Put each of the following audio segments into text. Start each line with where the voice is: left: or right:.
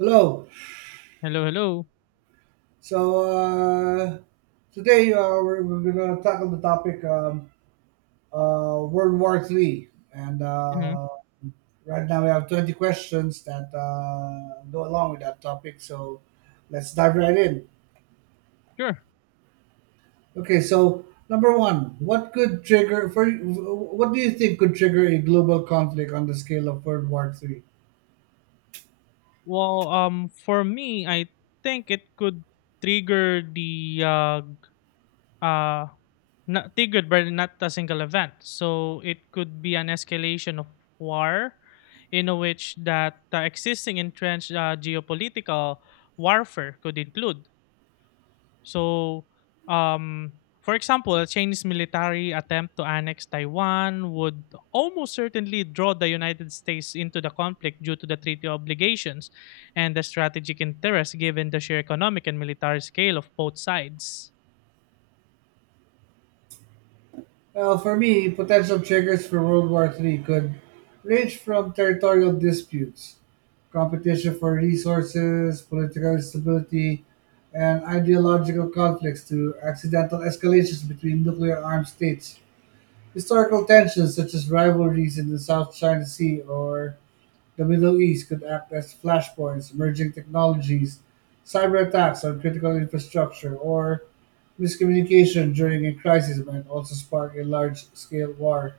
right: Hello.
left: Hello, hello.
right: So today we're gonna tackle the topic World War Three, and
left: Hmm.
right: right now we have 20 questions that go along with that topic. So let's dive right in.
left: Sure.
right: Okay. So number one, what do you think could trigger a global conflict on the scale of World War Three?
left: For me, I think it could trigger the uh, not triggered, by not a single event. So it could be an escalation of war, in which that existing entrenched geopolitical warfare could include. So, um, for example, a Chinese military attempt to annex Taiwan would almost certainly draw the United States into the conflict due to the treaty obligations and the strategic interest given the sheer economic and military scale of both sides.
right: Well, for me, potential triggers for World War III could range from territorial disputes, competition for resources, political instability, and ideological conflicts to accidental escalations between nuclear armed states, historical tensions such as rivalries in the South China Sea or the Middle East could act as flashpoints. Emerging technologies, cyber attacks on critical infrastructure, or miscommunication during a crisis might also spark a large scale war.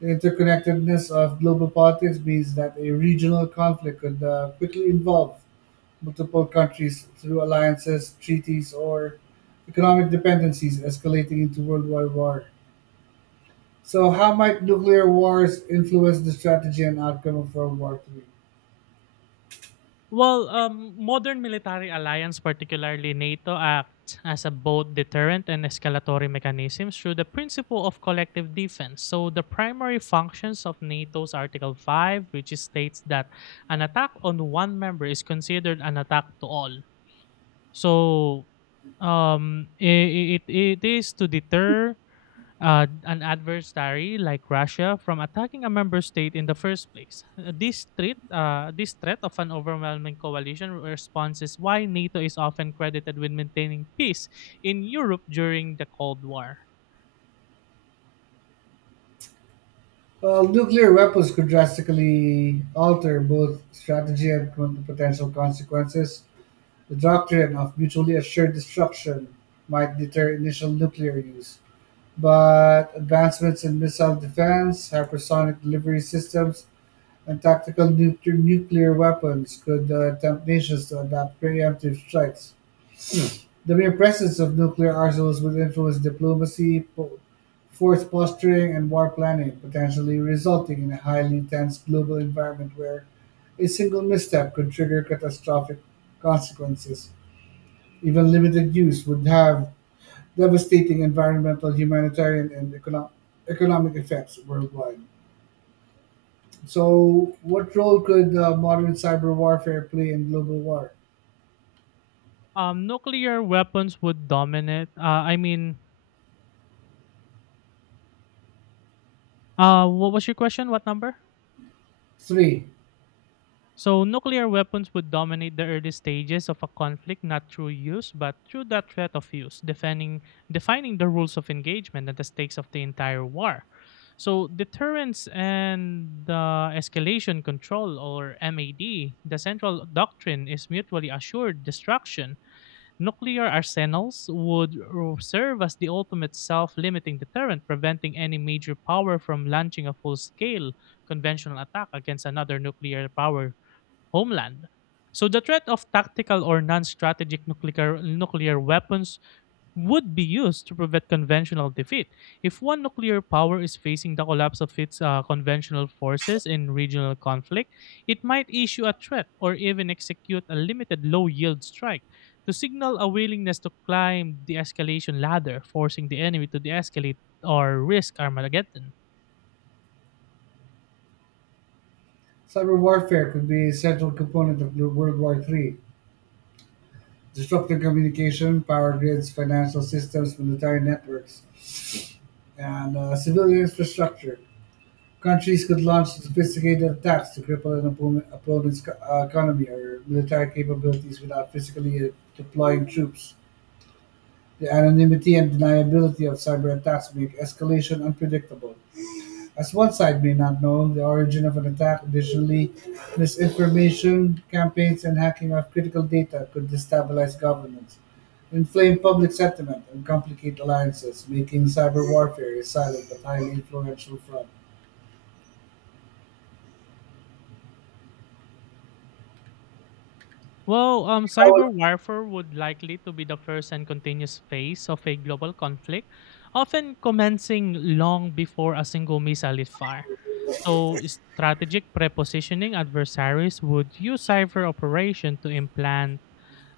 right: The interconnectedness of global politics means that a regional conflict could quickly involve multiple countries through alliances, treaties, or economic dependencies, escalating into worldwide war. So, how might nuclear wars influence the strategy and outcome of World War III?
left: Modern military alliance, particularly NATO, act as a both deterrent and escalatory mechanisms through the principle of collective defense. So, the primary functions of NATO's Article Five, which states that an attack on one member is considered an attack to all. So, it is to deter an adversary like Russia from attacking a member state in the first place. This threat of an overwhelming coalition response is why NATO is often credited with maintaining peace in Europe during the Cold War.
right: Well, nuclear weapons could drastically alter both strategy and potential consequences. The doctrine of mutually assured destruction might deter initial nuclear use, but advancements in missile defense, hypersonic delivery systems, and tactical nuclear weapons could tempt nations to adopt preemptive strikes. The mere presence of nuclear arsenals would influence diplomacy, force posturing, and war planning, potentially resulting in a highly tense global environment where a single misstep could trigger catastrophic consequences. Even limited use would have devastating environmental, humanitarian, and economic effects worldwide. So, what role could modern cyber warfare play in global war?
left: Nuclear weapons would dominate. What was your question? What number?
right: Three.
left: So nuclear weapons would dominate the early stages of a conflict not through use but through the threat of use, defining the rules of engagement and the stakes of the entire war. So deterrence and escalation control or MAD, the central doctrine is mutually assured destruction. Nuclear arsenals would serve as the ultimate self-limiting deterrent, preventing any major power from launching a full-scale conventional attack against another nuclear power homeland. So the threat of tactical or non-strategic nuclear weapons would be used to prevent conventional defeat. If one nuclear power is facing the collapse of its conventional forces in regional conflict, it might issue a threat or even execute a limited low-yield strike to signal a willingness to climb the escalation ladder, forcing the enemy to de-escalate or risk Armageddon.
right: Cyber warfare could be a central component of World War Three, disrupting communication, power grids, financial systems, military networks, and civilian infrastructure. Countries could launch sophisticated attacks to cripple an opponent's economy or military capabilities without physically deploying troops. The anonymity and deniability of cyber attacks make escalation unpredictable, as one side may not know the origin of an attack. Additionally, misinformation campaigns and hacking of critical data could destabilize governments, inflame public sentiment, and complicate alliances, making cyber warfare a silent but highly influential front.
left: Cyber warfare would likely to be the first and continuous phase of a global conflict, often commencing long before a single missile is fired. So, strategic prepositioning adversaries would use cyber operation to implant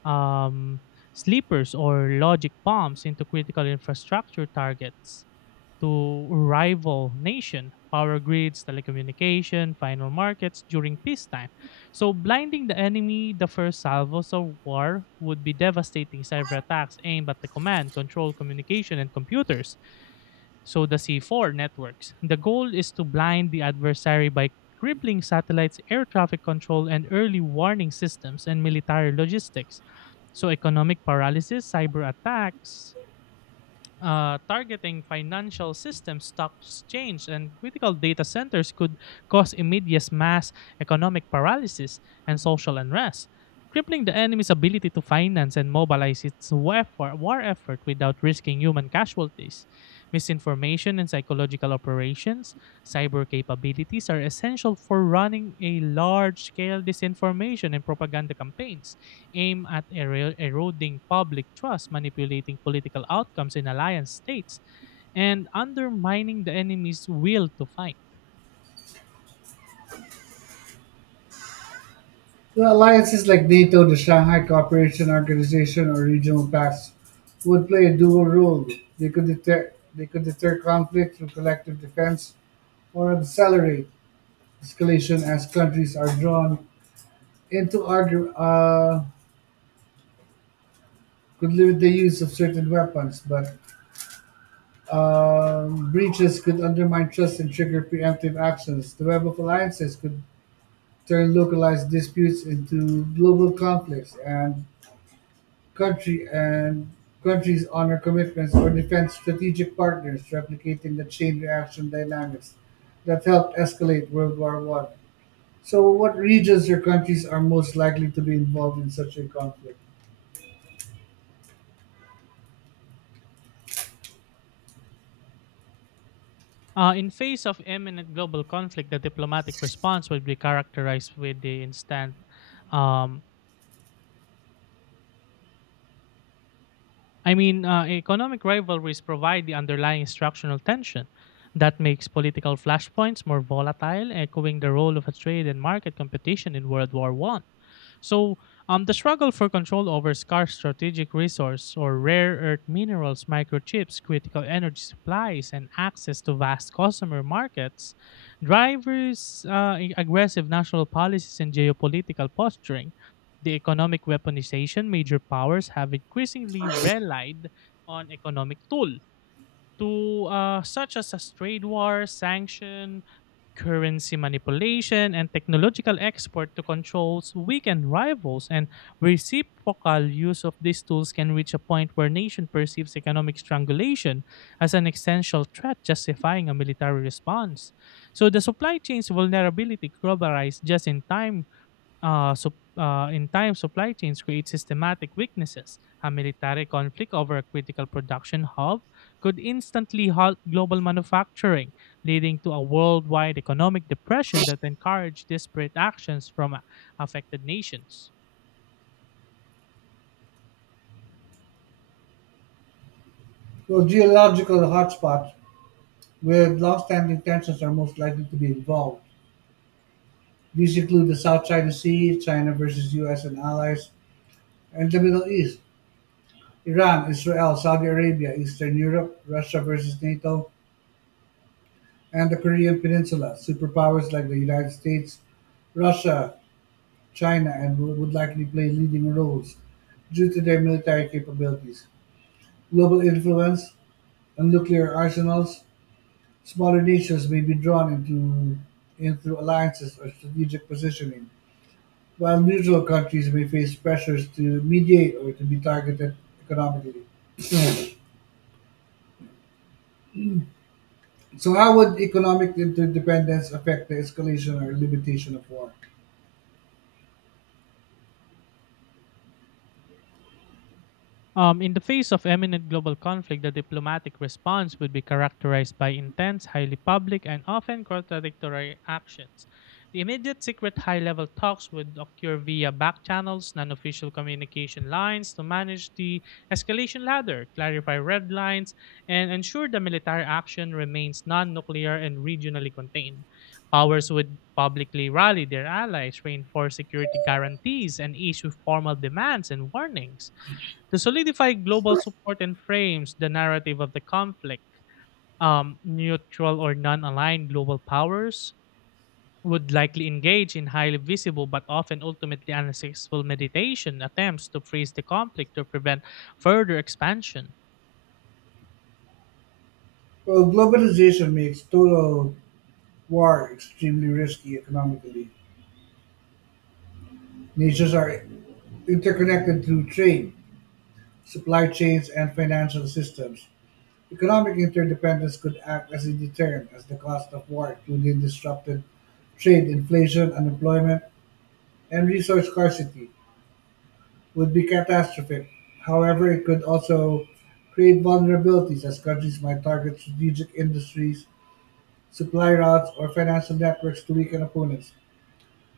left: um, sleepers or logic bombs into critical infrastructure targets to rival nation power grids telecommunication final markets during peacetime. So blinding the enemy, the first salvos of war would be devastating cyber attacks aimed at the command control communication and computers, so the C4 networks. The goal is to blind the adversary by crippling satellites, air traffic control and early warning systems, and military logistics. So economic paralysis cyber attacks targeting financial systems, stock exchange, and critical data centers could cause immediate mass economic paralysis and social unrest, crippling the enemy's ability to finance and mobilize its war effort without risking human casualties. Misinformation and psychological operations, cyber capabilities are essential for running a large scale disinformation and propaganda campaigns aim at eroding public trust, manipulating political outcomes in alliance states, and undermining the enemy's will to fight.
right: The alliances like NATO, the Shanghai Cooperation Organization, or regional pacts would play a dual role. They could deter conflict through collective defense or accelerate escalation as countries are drawn and to order, could limit the use of certain weapons, but breaches could undermine trust and trigger preemptive actions. The web of alliances could turn localized disputes into global conflicts, and country and countries honor commitments or defend strategic partners, replicating the chain reaction dynamics that helped escalate World War One. So, what regions or countries are most likely to be involved in such a conflict?
left: In face of imminent global conflict, the diplomatic response would be characterized with the instant um, economic rivalries provide the underlying structural tension that makes political flashpoints more volatile, echoing the role of a trade and market competition in World War One. So, the struggle for control over scarce strategic resource or rare earth minerals, microchips, critical energy supplies, and access to vast customer markets, drivers aggressive national policies and geopolitical posturing. The economic weaponization major powers have increasingly relied on economic tool to such as, a trade war, sanction, currency manipulation, and technological export to controls weaken rivals. And reciprocal use of these tools can reach a point where nation perceives economic strangulation as an essential threat justifying a military response. So the supply chain's vulnerability globalized just in time sup- in time, supply chains create systematic weaknesses. A military conflict over a critical production hub could instantly halt global manufacturing, leading to a worldwide economic depression that encouraged disparate actions from affected nations.
right: Well, geological hotspots with long-standing tensions are most likely to be involved. These include the South China Sea, China versus US and allies, and the Middle East, Iran, Israel, Saudi Arabia, Eastern Europe, Russia versus NATO, and the Korean Peninsula. Superpowers like the United States, Russia, China, and would likely play leading roles due to their military capabilities, global influence, and nuclear arsenals. Smaller nations may be drawn into alliances or strategic positioning, while neutral countries may face pressures to mediate or to be targeted economically. So, how would economic interdependence affect the escalation or limitation of war?
left: In the face of imminent global conflict, the diplomatic response would be characterized by intense, highly public, and often contradictory actions. The immediate secret high level talks would occur via back channels, non official communication lines to manage the escalation ladder, clarify red lines, and ensure the military action remains non nuclear and regionally contained. Powers would publicly rally their allies, reinforce security guarantees, and issue formal demands and warnings to solidify global support and frames the narrative of the conflict. Neutral or non aligned global powers would likely engage in highly visible but often ultimately unsuccessful mediation attempts to freeze the conflict to prevent further expansion.
right: Well, globalization makes total war extremely risky economically. Nations are interconnected through trade, supply chains, and financial systems. Economic interdependence could act as a deterrent, as the cost of war, including disrupted trade, inflation, unemployment, and resource scarcity, would be catastrophic. However, it could also create vulnerabilities, as countries might target strategic industries, supply routes, or financial networks to weaken opponents,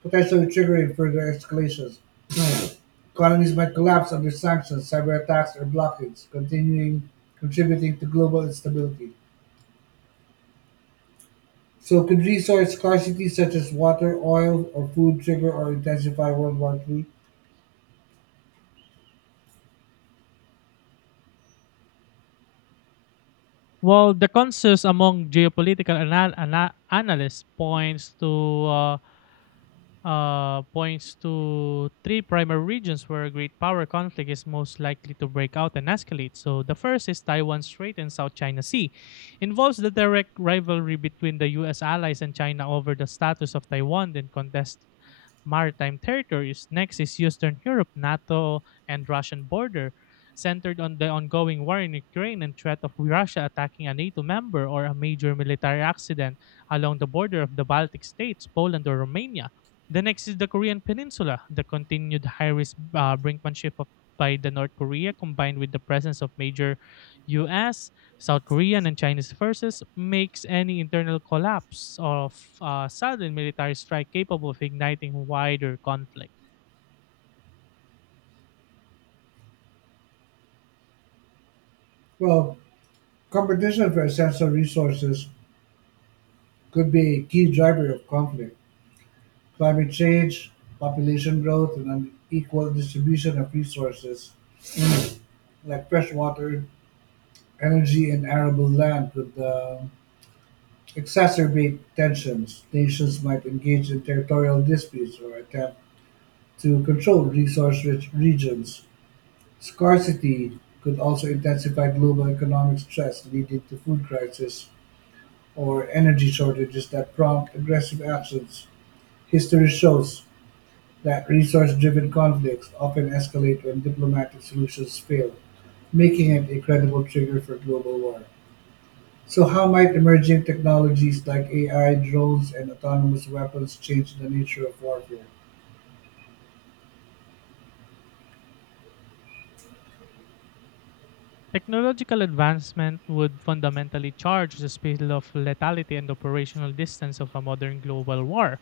right: potentially triggering further escalations. Economies might collapse under sanctions, cyber attacks, or blockades, continuing contributing to global instability. So, could resource scarcity such as water, oil, or food trigger or intensify World War Three?
left: Well, the consensus among geopolitical analysts points to three primary regions where a great power conflict is most likely to break out and escalate. So the first is Taiwan Strait and South China Sea, involves the direct rivalry between the U.S. allies and China over the status of Taiwan and contest maritime territories. Next is Eastern Europe, NATO, and Russian border, centered on the ongoing war in Ukraine and threat of Russia attacking a NATO member or a major military accident along the border of the Baltic states, Poland, or Romania. The next is the Korean Peninsula. The continued high risk brinkmanship by the North Korea, combined with the presence of major U.S., South Korean, and Chinese forces, makes any internal collapse of sudden military strike capable of igniting wider conflict.
right: Well, competition for essential resources could be a key driver of conflict. Climate change, population growth, and unequal distribution of resources like fresh water, energy, and arable land could exacerbate tensions. Nations might engage in territorial disputes or attempt to control resource rich regions. Scarcity could also intensify global economic stress, leading to food crisis or energy shortages that prompt aggressive actions. History shows that resource-driven conflicts often escalate when diplomatic solutions fail, making it a credible trigger for global war. So how might emerging technologies like AI, drones, and autonomous weapons change the nature of warfare?
left: Technological advancement would fundamentally charge the speed of lethality and operational distance of a modern global war.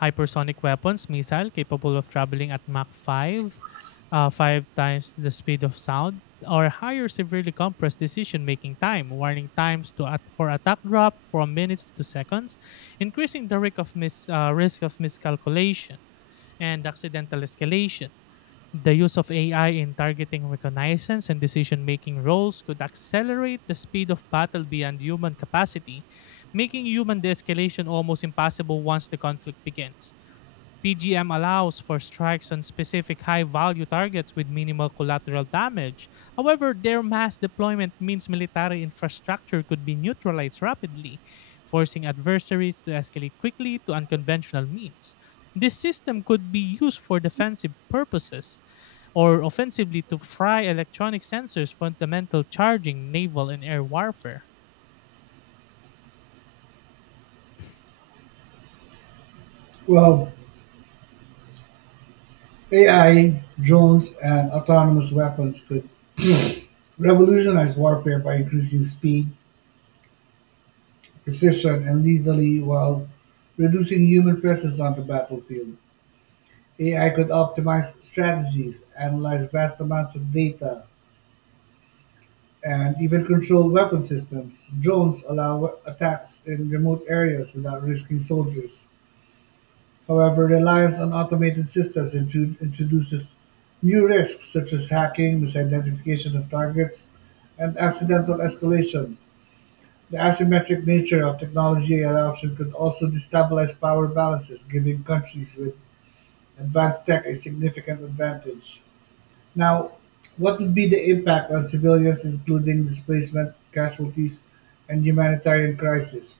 left: Hypersonic weapons missile capable of traveling at Mach 5, five times the speed of sound, or higher severely compressed decision-making time, warning times to for attack drop from minutes to seconds, increasing the risk of miscalculation and accidental escalation. The use of AI in targeting reconnaissance and decision making roles could accelerate the speed of battle beyond human capacity, making human de escalation almost impossible once the conflict begins. PGM allows for strikes on specific high value targets with minimal collateral damage. However, their mass deployment means military infrastructure could be neutralized rapidly, forcing adversaries to escalate quickly to unconventional means. This system could be used for defensive purposes or offensively to fry electronic sensors fundamental charging naval and air warfare.
right: Well, AI, drones, and autonomous weapons could revolutionize warfare by increasing speed, precision, and lethality while reducing human presence on the battlefield. AI could optimize strategies, analyze vast amounts of data, and even control weapon systems. Drones allow attacks in remote areas without risking soldiers. However, reliance on automated systems introduces new risks such as hacking, misidentification of targets, and accidental escalation. The asymmetric nature of technology adoption could also destabilize power balances, giving countries with advanced tech a significant advantage. Now, what would be the impact on civilians, including displacement, casualties, and humanitarian crisis?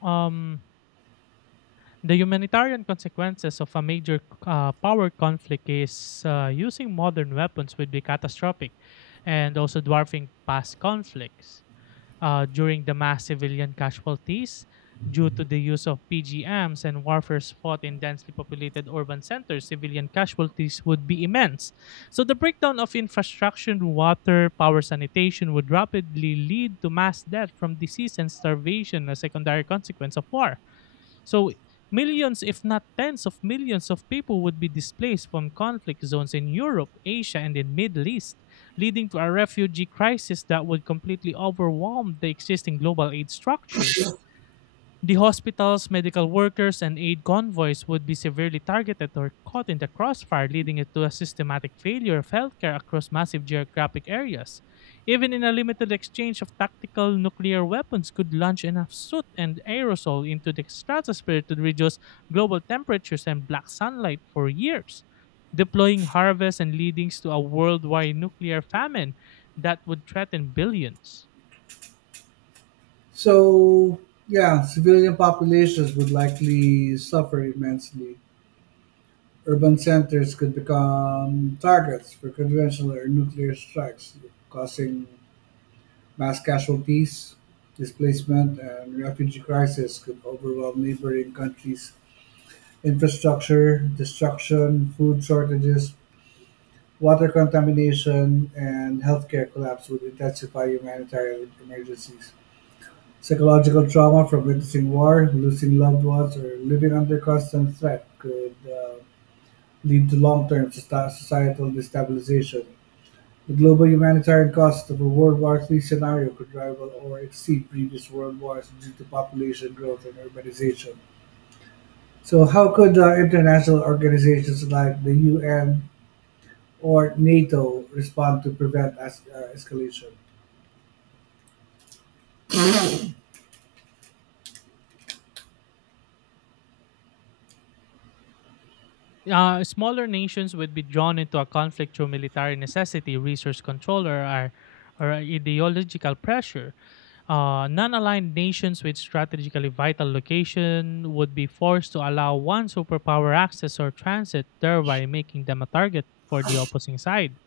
left: Um, the humanitarian consequences of a major power conflict is using modern weapons would be catastrophic and also dwarfing past conflicts. During the mass civilian casualties due to the use of PGMs and warfares fought in densely populated urban centers, civilian casualties would be immense. So the breakdown of infrastructure, water, power, sanitation would rapidly lead to mass death from disease and starvation, a secondary consequence of war. So millions, if not tens of millions of people would be displaced from conflict zones in Europe, Asia, and the Middle East, leading to a refugee crisis that would completely overwhelm the existing global aid structure. The hospitals, medical workers, and aid convoys would be severely targeted or caught in the crossfire, leading it to a systematic failure of healthcare across massive geographic areas. Even in a limited exchange of tactical nuclear weapons could launch enough soot and aerosol into the stratosphere to reduce global temperatures and black sunlight for years, deploying harvests and leadings to a worldwide nuclear famine that would threaten billions.
right: So, yeah, civilian populations would likely suffer immensely. Urban centers could become targets for conventional or nuclear strikes, causing mass casualties, displacement, and refugee crisis could overwhelm neighboring countries' infrastructure. Destruction, food shortages, water contamination, and healthcare collapse would intensify humanitarian emergencies. Psychological trauma from witnessing war, losing loved ones, or living under constant threat could lead to long term societal destabilization. The global humanitarian cost of a World War Three scenario could rival or exceed previous world wars due to population growth and urbanization. So, how could international organizations like the UN or NATO respond to prevent escalation?
left: Smaller nations would be drawn into a conflict through military necessity, resource control, or ideological pressure. Non-aligned nations with strategically vital location would be forced to allow one superpower access or transit, thereby making them a target for the opposing side.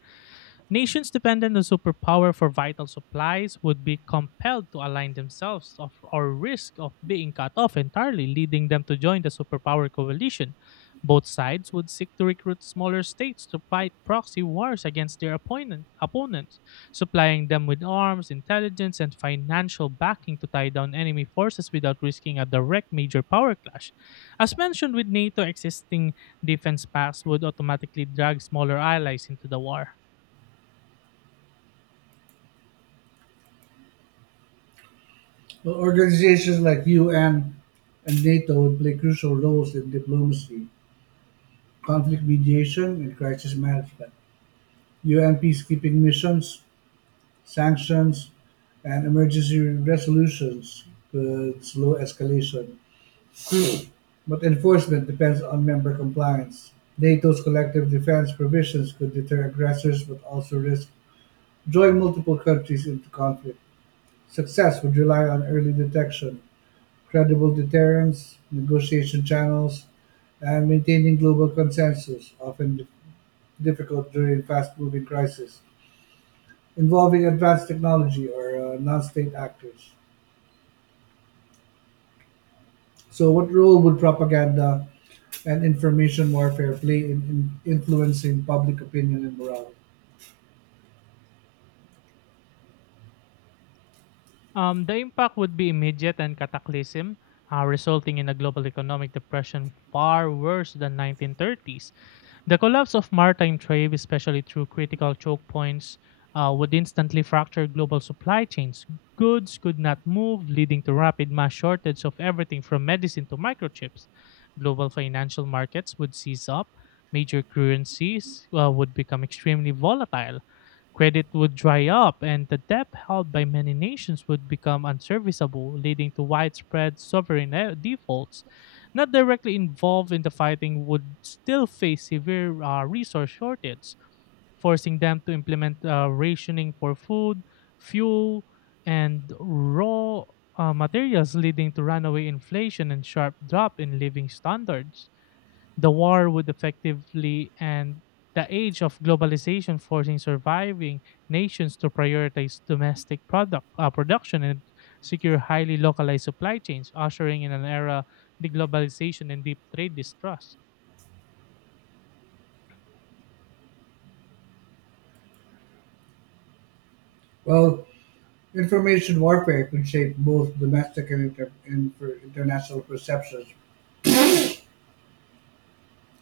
left: Nations dependent on superpower for vital supplies would be compelled to align themselves of, or risk of being cut off entirely, leading them to join the superpower coalition. Both sides would seek to recruit smaller states to fight proxy wars against their opponents, supplying them with arms, intelligence, and financial backing to tie down enemy forces without risking a direct major power clash. As mentioned with NATO, existing defense pacts would automatically drag smaller allies into the war.
right: Well, organizations like UN and NATO would play crucial roles in diplomacy, conflict mediation, and crisis management. UN peacekeeping missions, sanctions, and emergency resolutions could slow escalation, but enforcement depends on member compliance. NATO's collective defense provisions could deter aggressors but also risk drawing multiple countries into conflict. Success would rely on early detection, credible deterrence, negotiation channels, and maintaining global consensus, often difficult during fast-moving crises involving advanced technology or non-state actors. So, what role would propaganda and information warfare play in influencing public opinion and morale?
left: The impact would be immediate and cataclysm, resulting in a global economic depression far worse than 1930s. The collapse of maritime trade, especially through critical choke points, would instantly fracture global supply chains. Goods could not move, leading to rapid mass shortage of everything from medicine to microchips. Global financial markets would seize up. Major currencies would become extremely volatile. Credit would dry up, and the debt held by many nations would become unserviceable, leading to widespread sovereign defaults. Not directly involved in the fighting would still face severe resource shortage, forcing them to implement rationing for food, fuel, and raw materials, leading to runaway inflation and sharp drop in living standards. The war would effectively end the age of globalization, forcing surviving nations to prioritize domestic production and secure highly localized supply chains, ushering in an era of deglobalization and deep trade distrust.
right: Well, information warfare could shape both domestic and inter- and for international perceptions,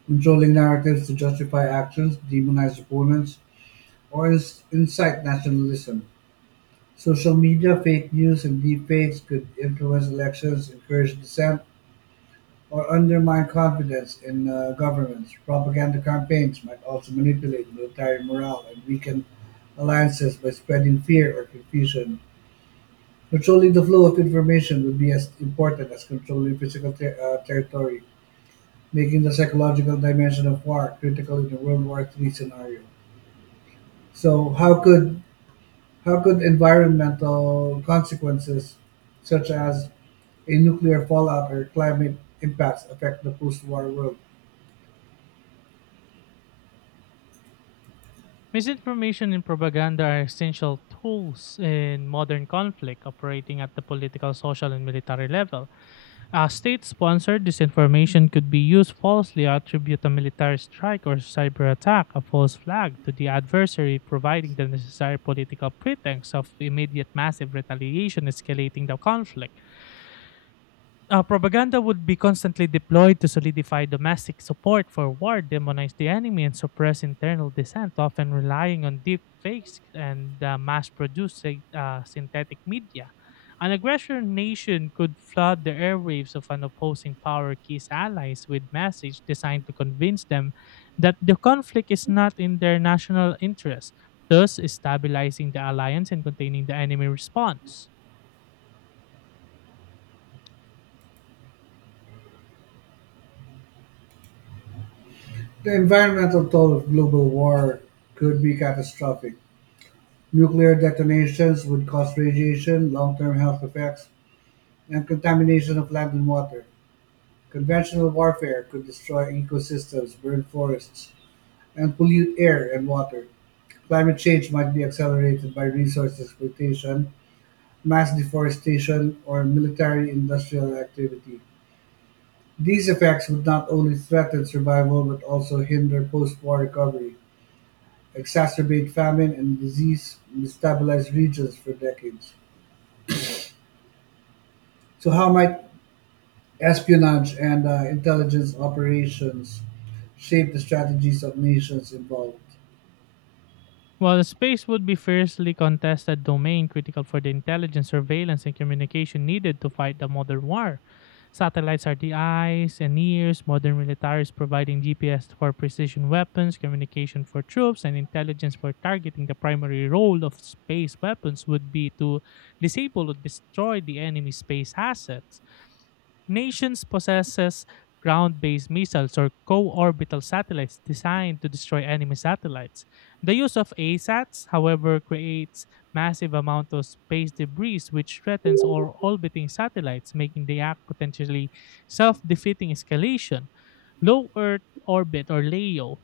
right: controlling narratives to justify actions, demonize opponents, or incite nationalism. Social media, fake news, and deepfakes could influence elections, encourage dissent, or undermine confidence in governments. Propaganda campaigns might also manipulate military morale and weaken alliances by spreading fear or confusion. Controlling the flow of information would be as important as controlling physical territory, making the psychological dimension of war critical in a World War Three scenario. So how could environmental consequences, such as a nuclear fallout or climate impacts, affect the post-war world?
left: Misinformation and propaganda are essential tools in modern conflict, operating at the political, social, and military level. A state sponsored disinformation could be used falsely attribute a military strike or cyber attack, a false flag, to the adversary, providing the necessary political pretext of immediate massive retaliation, escalating the conflict. Propaganda would be constantly deployed to solidify domestic support for war, demonize the enemy, and suppress internal dissent, often relying on deep fakes and mass produced synthetic media. An aggressor nation could flood the airwaves of an opposing power key's allies with messages designed to convince them that the conflict is not in their national interest, thus stabilizing the alliance and containing the enemy response.
right: The environmental toll of global war could be catastrophic. Nuclear detonations would cause radiation, long-term health effects, and contamination of land and water. Conventional warfare could destroy ecosystems, burn forests, and pollute air and water. Climate change might be accelerated by resource exploitation, mass deforestation, or military-industrial activity. These effects would not only threaten survival but also hinder post-war recovery, exacerbate famine and disease, and destabilize regions for decades. So, how might espionage and intelligence operations shape the strategies of nations involved?
left: While space would be fiercely contested domain critical for the intelligence, surveillance, and communication needed to fight the modern war. Satellites are the eyes and ears, modern militaries providing GPS for precision weapons, communication for troops, and intelligence for targeting. The primary role of space weapons would be to disable or destroy the enemy space assets. Nations possesses ground-based missiles or co-orbital satellites designed to destroy enemy satellites. The use of ASATs, however, creates massive amount of space debris which threatens all orbiting satellites, making the act potentially self-defeating escalation. Low Earth orbit, or LEO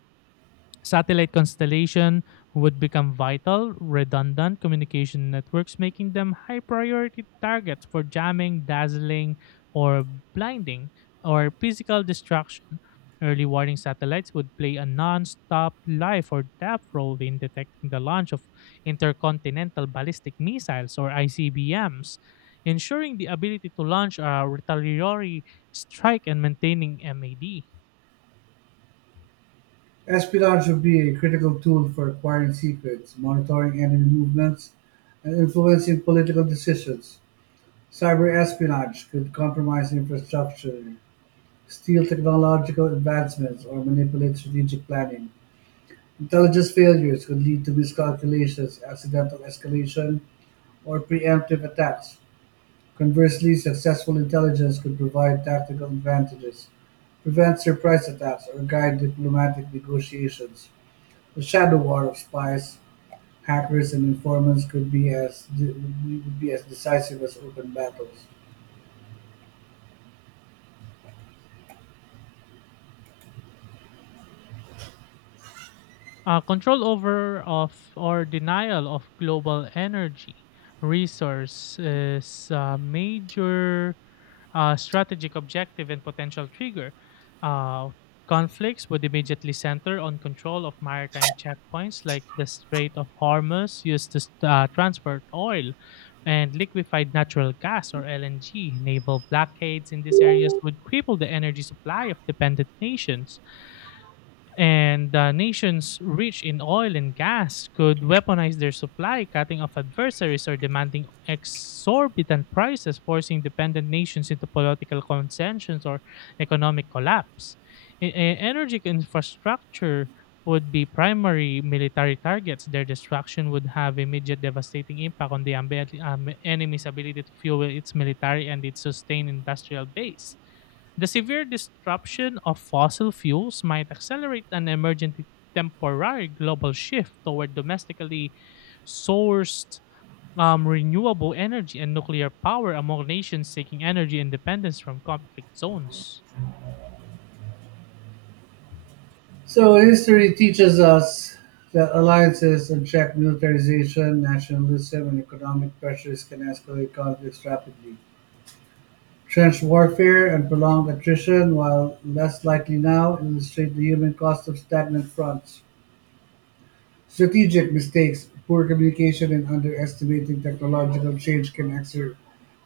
left: Satellite constellation, would become vital, redundant communication networks, making them high priority targets for jamming, dazzling, or blinding, or physical destruction. Early warning satellites would play a non stop life or depth role in detecting the launch of intercontinental ballistic missiles, or ICBMs, ensuring the ability to launch a retaliatory strike and maintaining MAD.
right: Espionage would be a critical tool for acquiring secrets, monitoring enemy movements, and influencing political decisions. Cyber espionage could compromise infrastructure, steal technological advancements, or manipulate strategic planning. Intelligence failures could lead to miscalculations, accidental escalation, or preemptive attacks. Conversely, successful intelligence could provide tactical advantages, prevent surprise attacks, or guide diplomatic negotiations. The shadow war of spies, hackers, and informants could be as de- would be as decisive as open battles.
left: Control over of or denial of global energy resource is a major strategic objective and potential trigger. Uh, Conflicts would immediately center on control of maritime checkpoints like the Strait of Hormuz, used to transport oil and liquefied natural gas, or LNG. Naval blockades in these areas would cripple the energy supply of dependent nations, and nations rich in oil and gas could weaponize their supply, cutting off adversaries or demanding exorbitant prices, forcing dependent nations into political concessions or economic collapse. Energy infrastructure would be primary military targets. Their destruction would have immediate devastating impact on the enemy's ability to fuel its military and its sustained industrial base. The severe disruption of fossil fuels might accelerate an emergent temporary global shift toward domestically sourced renewable energy and nuclear power among nations seeking energy independence from conflict zones.
right: So history teaches us that alliances attract militarization, nationalism, and economic pressures can escalate conflicts rapidly. Trench warfare and prolonged attrition, while less likely now, illustrate the human cost of stagnant fronts. Strategic mistakes, poor communication, and underestimating technological change can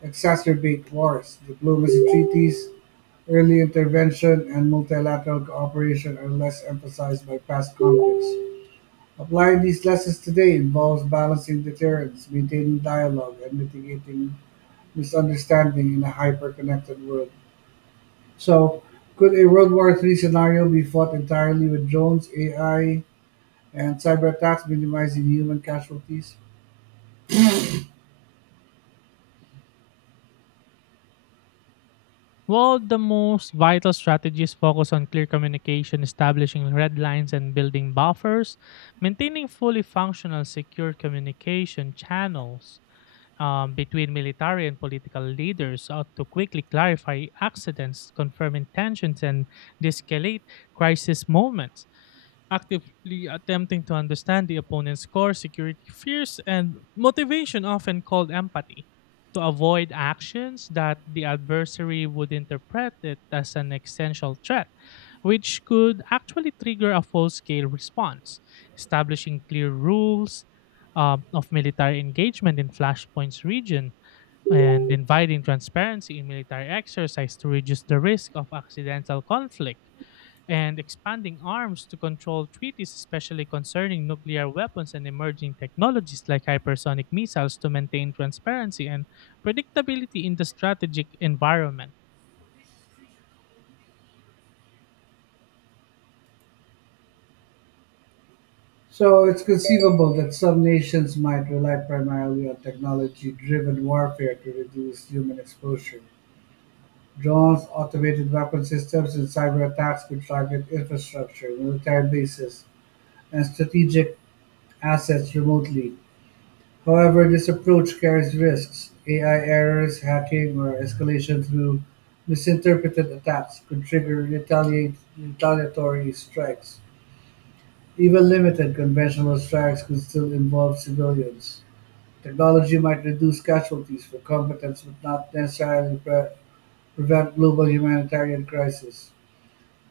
right: exacerbate wars. Diplomacy, treaties, early intervention, and multilateral cooperation are less emphasized by past conflicts. Applying these lessons today involves balancing deterrence, maintaining dialogue, and mitigating misunderstanding in a hyper-connected world. So, could a World War III scenario be fought entirely with drones, AI, and cyber attacks, minimizing human casualties?
left: While the most vital strategies focus on clear communication, establishing red lines and building buffers, maintaining fully functional secure communication channels between military and political leaders ought to quickly clarify accidents, confirm intentions, and de escalate crisis moments actively attempting to understand the opponent's core security fears and motivation, often called empathy, to avoid actions that the adversary would interpret it as an existential threat, which could actually trigger a full scale response. Establishing clear rules of military engagement in Flashpoint's region and inviting transparency in military exercise to reduce the risk of accidental conflict and expanding arms to control treaties, especially concerning nuclear weapons and emerging technologies like hypersonic missiles, to maintain transparency and predictability in the strategic environment.
right: So, it's conceivable that some nations might rely primarily on technology driven warfare to reduce human exposure. Drones, automated weapon systems, and cyber attacks could target infrastructure, military bases, and strategic assets remotely. However, this approach carries risks: AI errors, hacking, or escalation through misinterpreted attacks could trigger retaliatory strikes. Even limited conventional strikes could still involve civilians. Technology might reduce casualties for competence but not necessarily prevent global humanitarian crisis.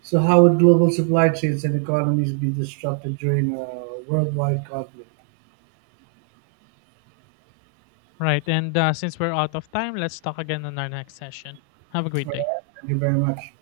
right: So, how would global supply chains and economies be disrupted during a worldwide conflict?
left: Right, and since we're out of time, let's talk again on our next session. Have a great day.
right: Thank you very much.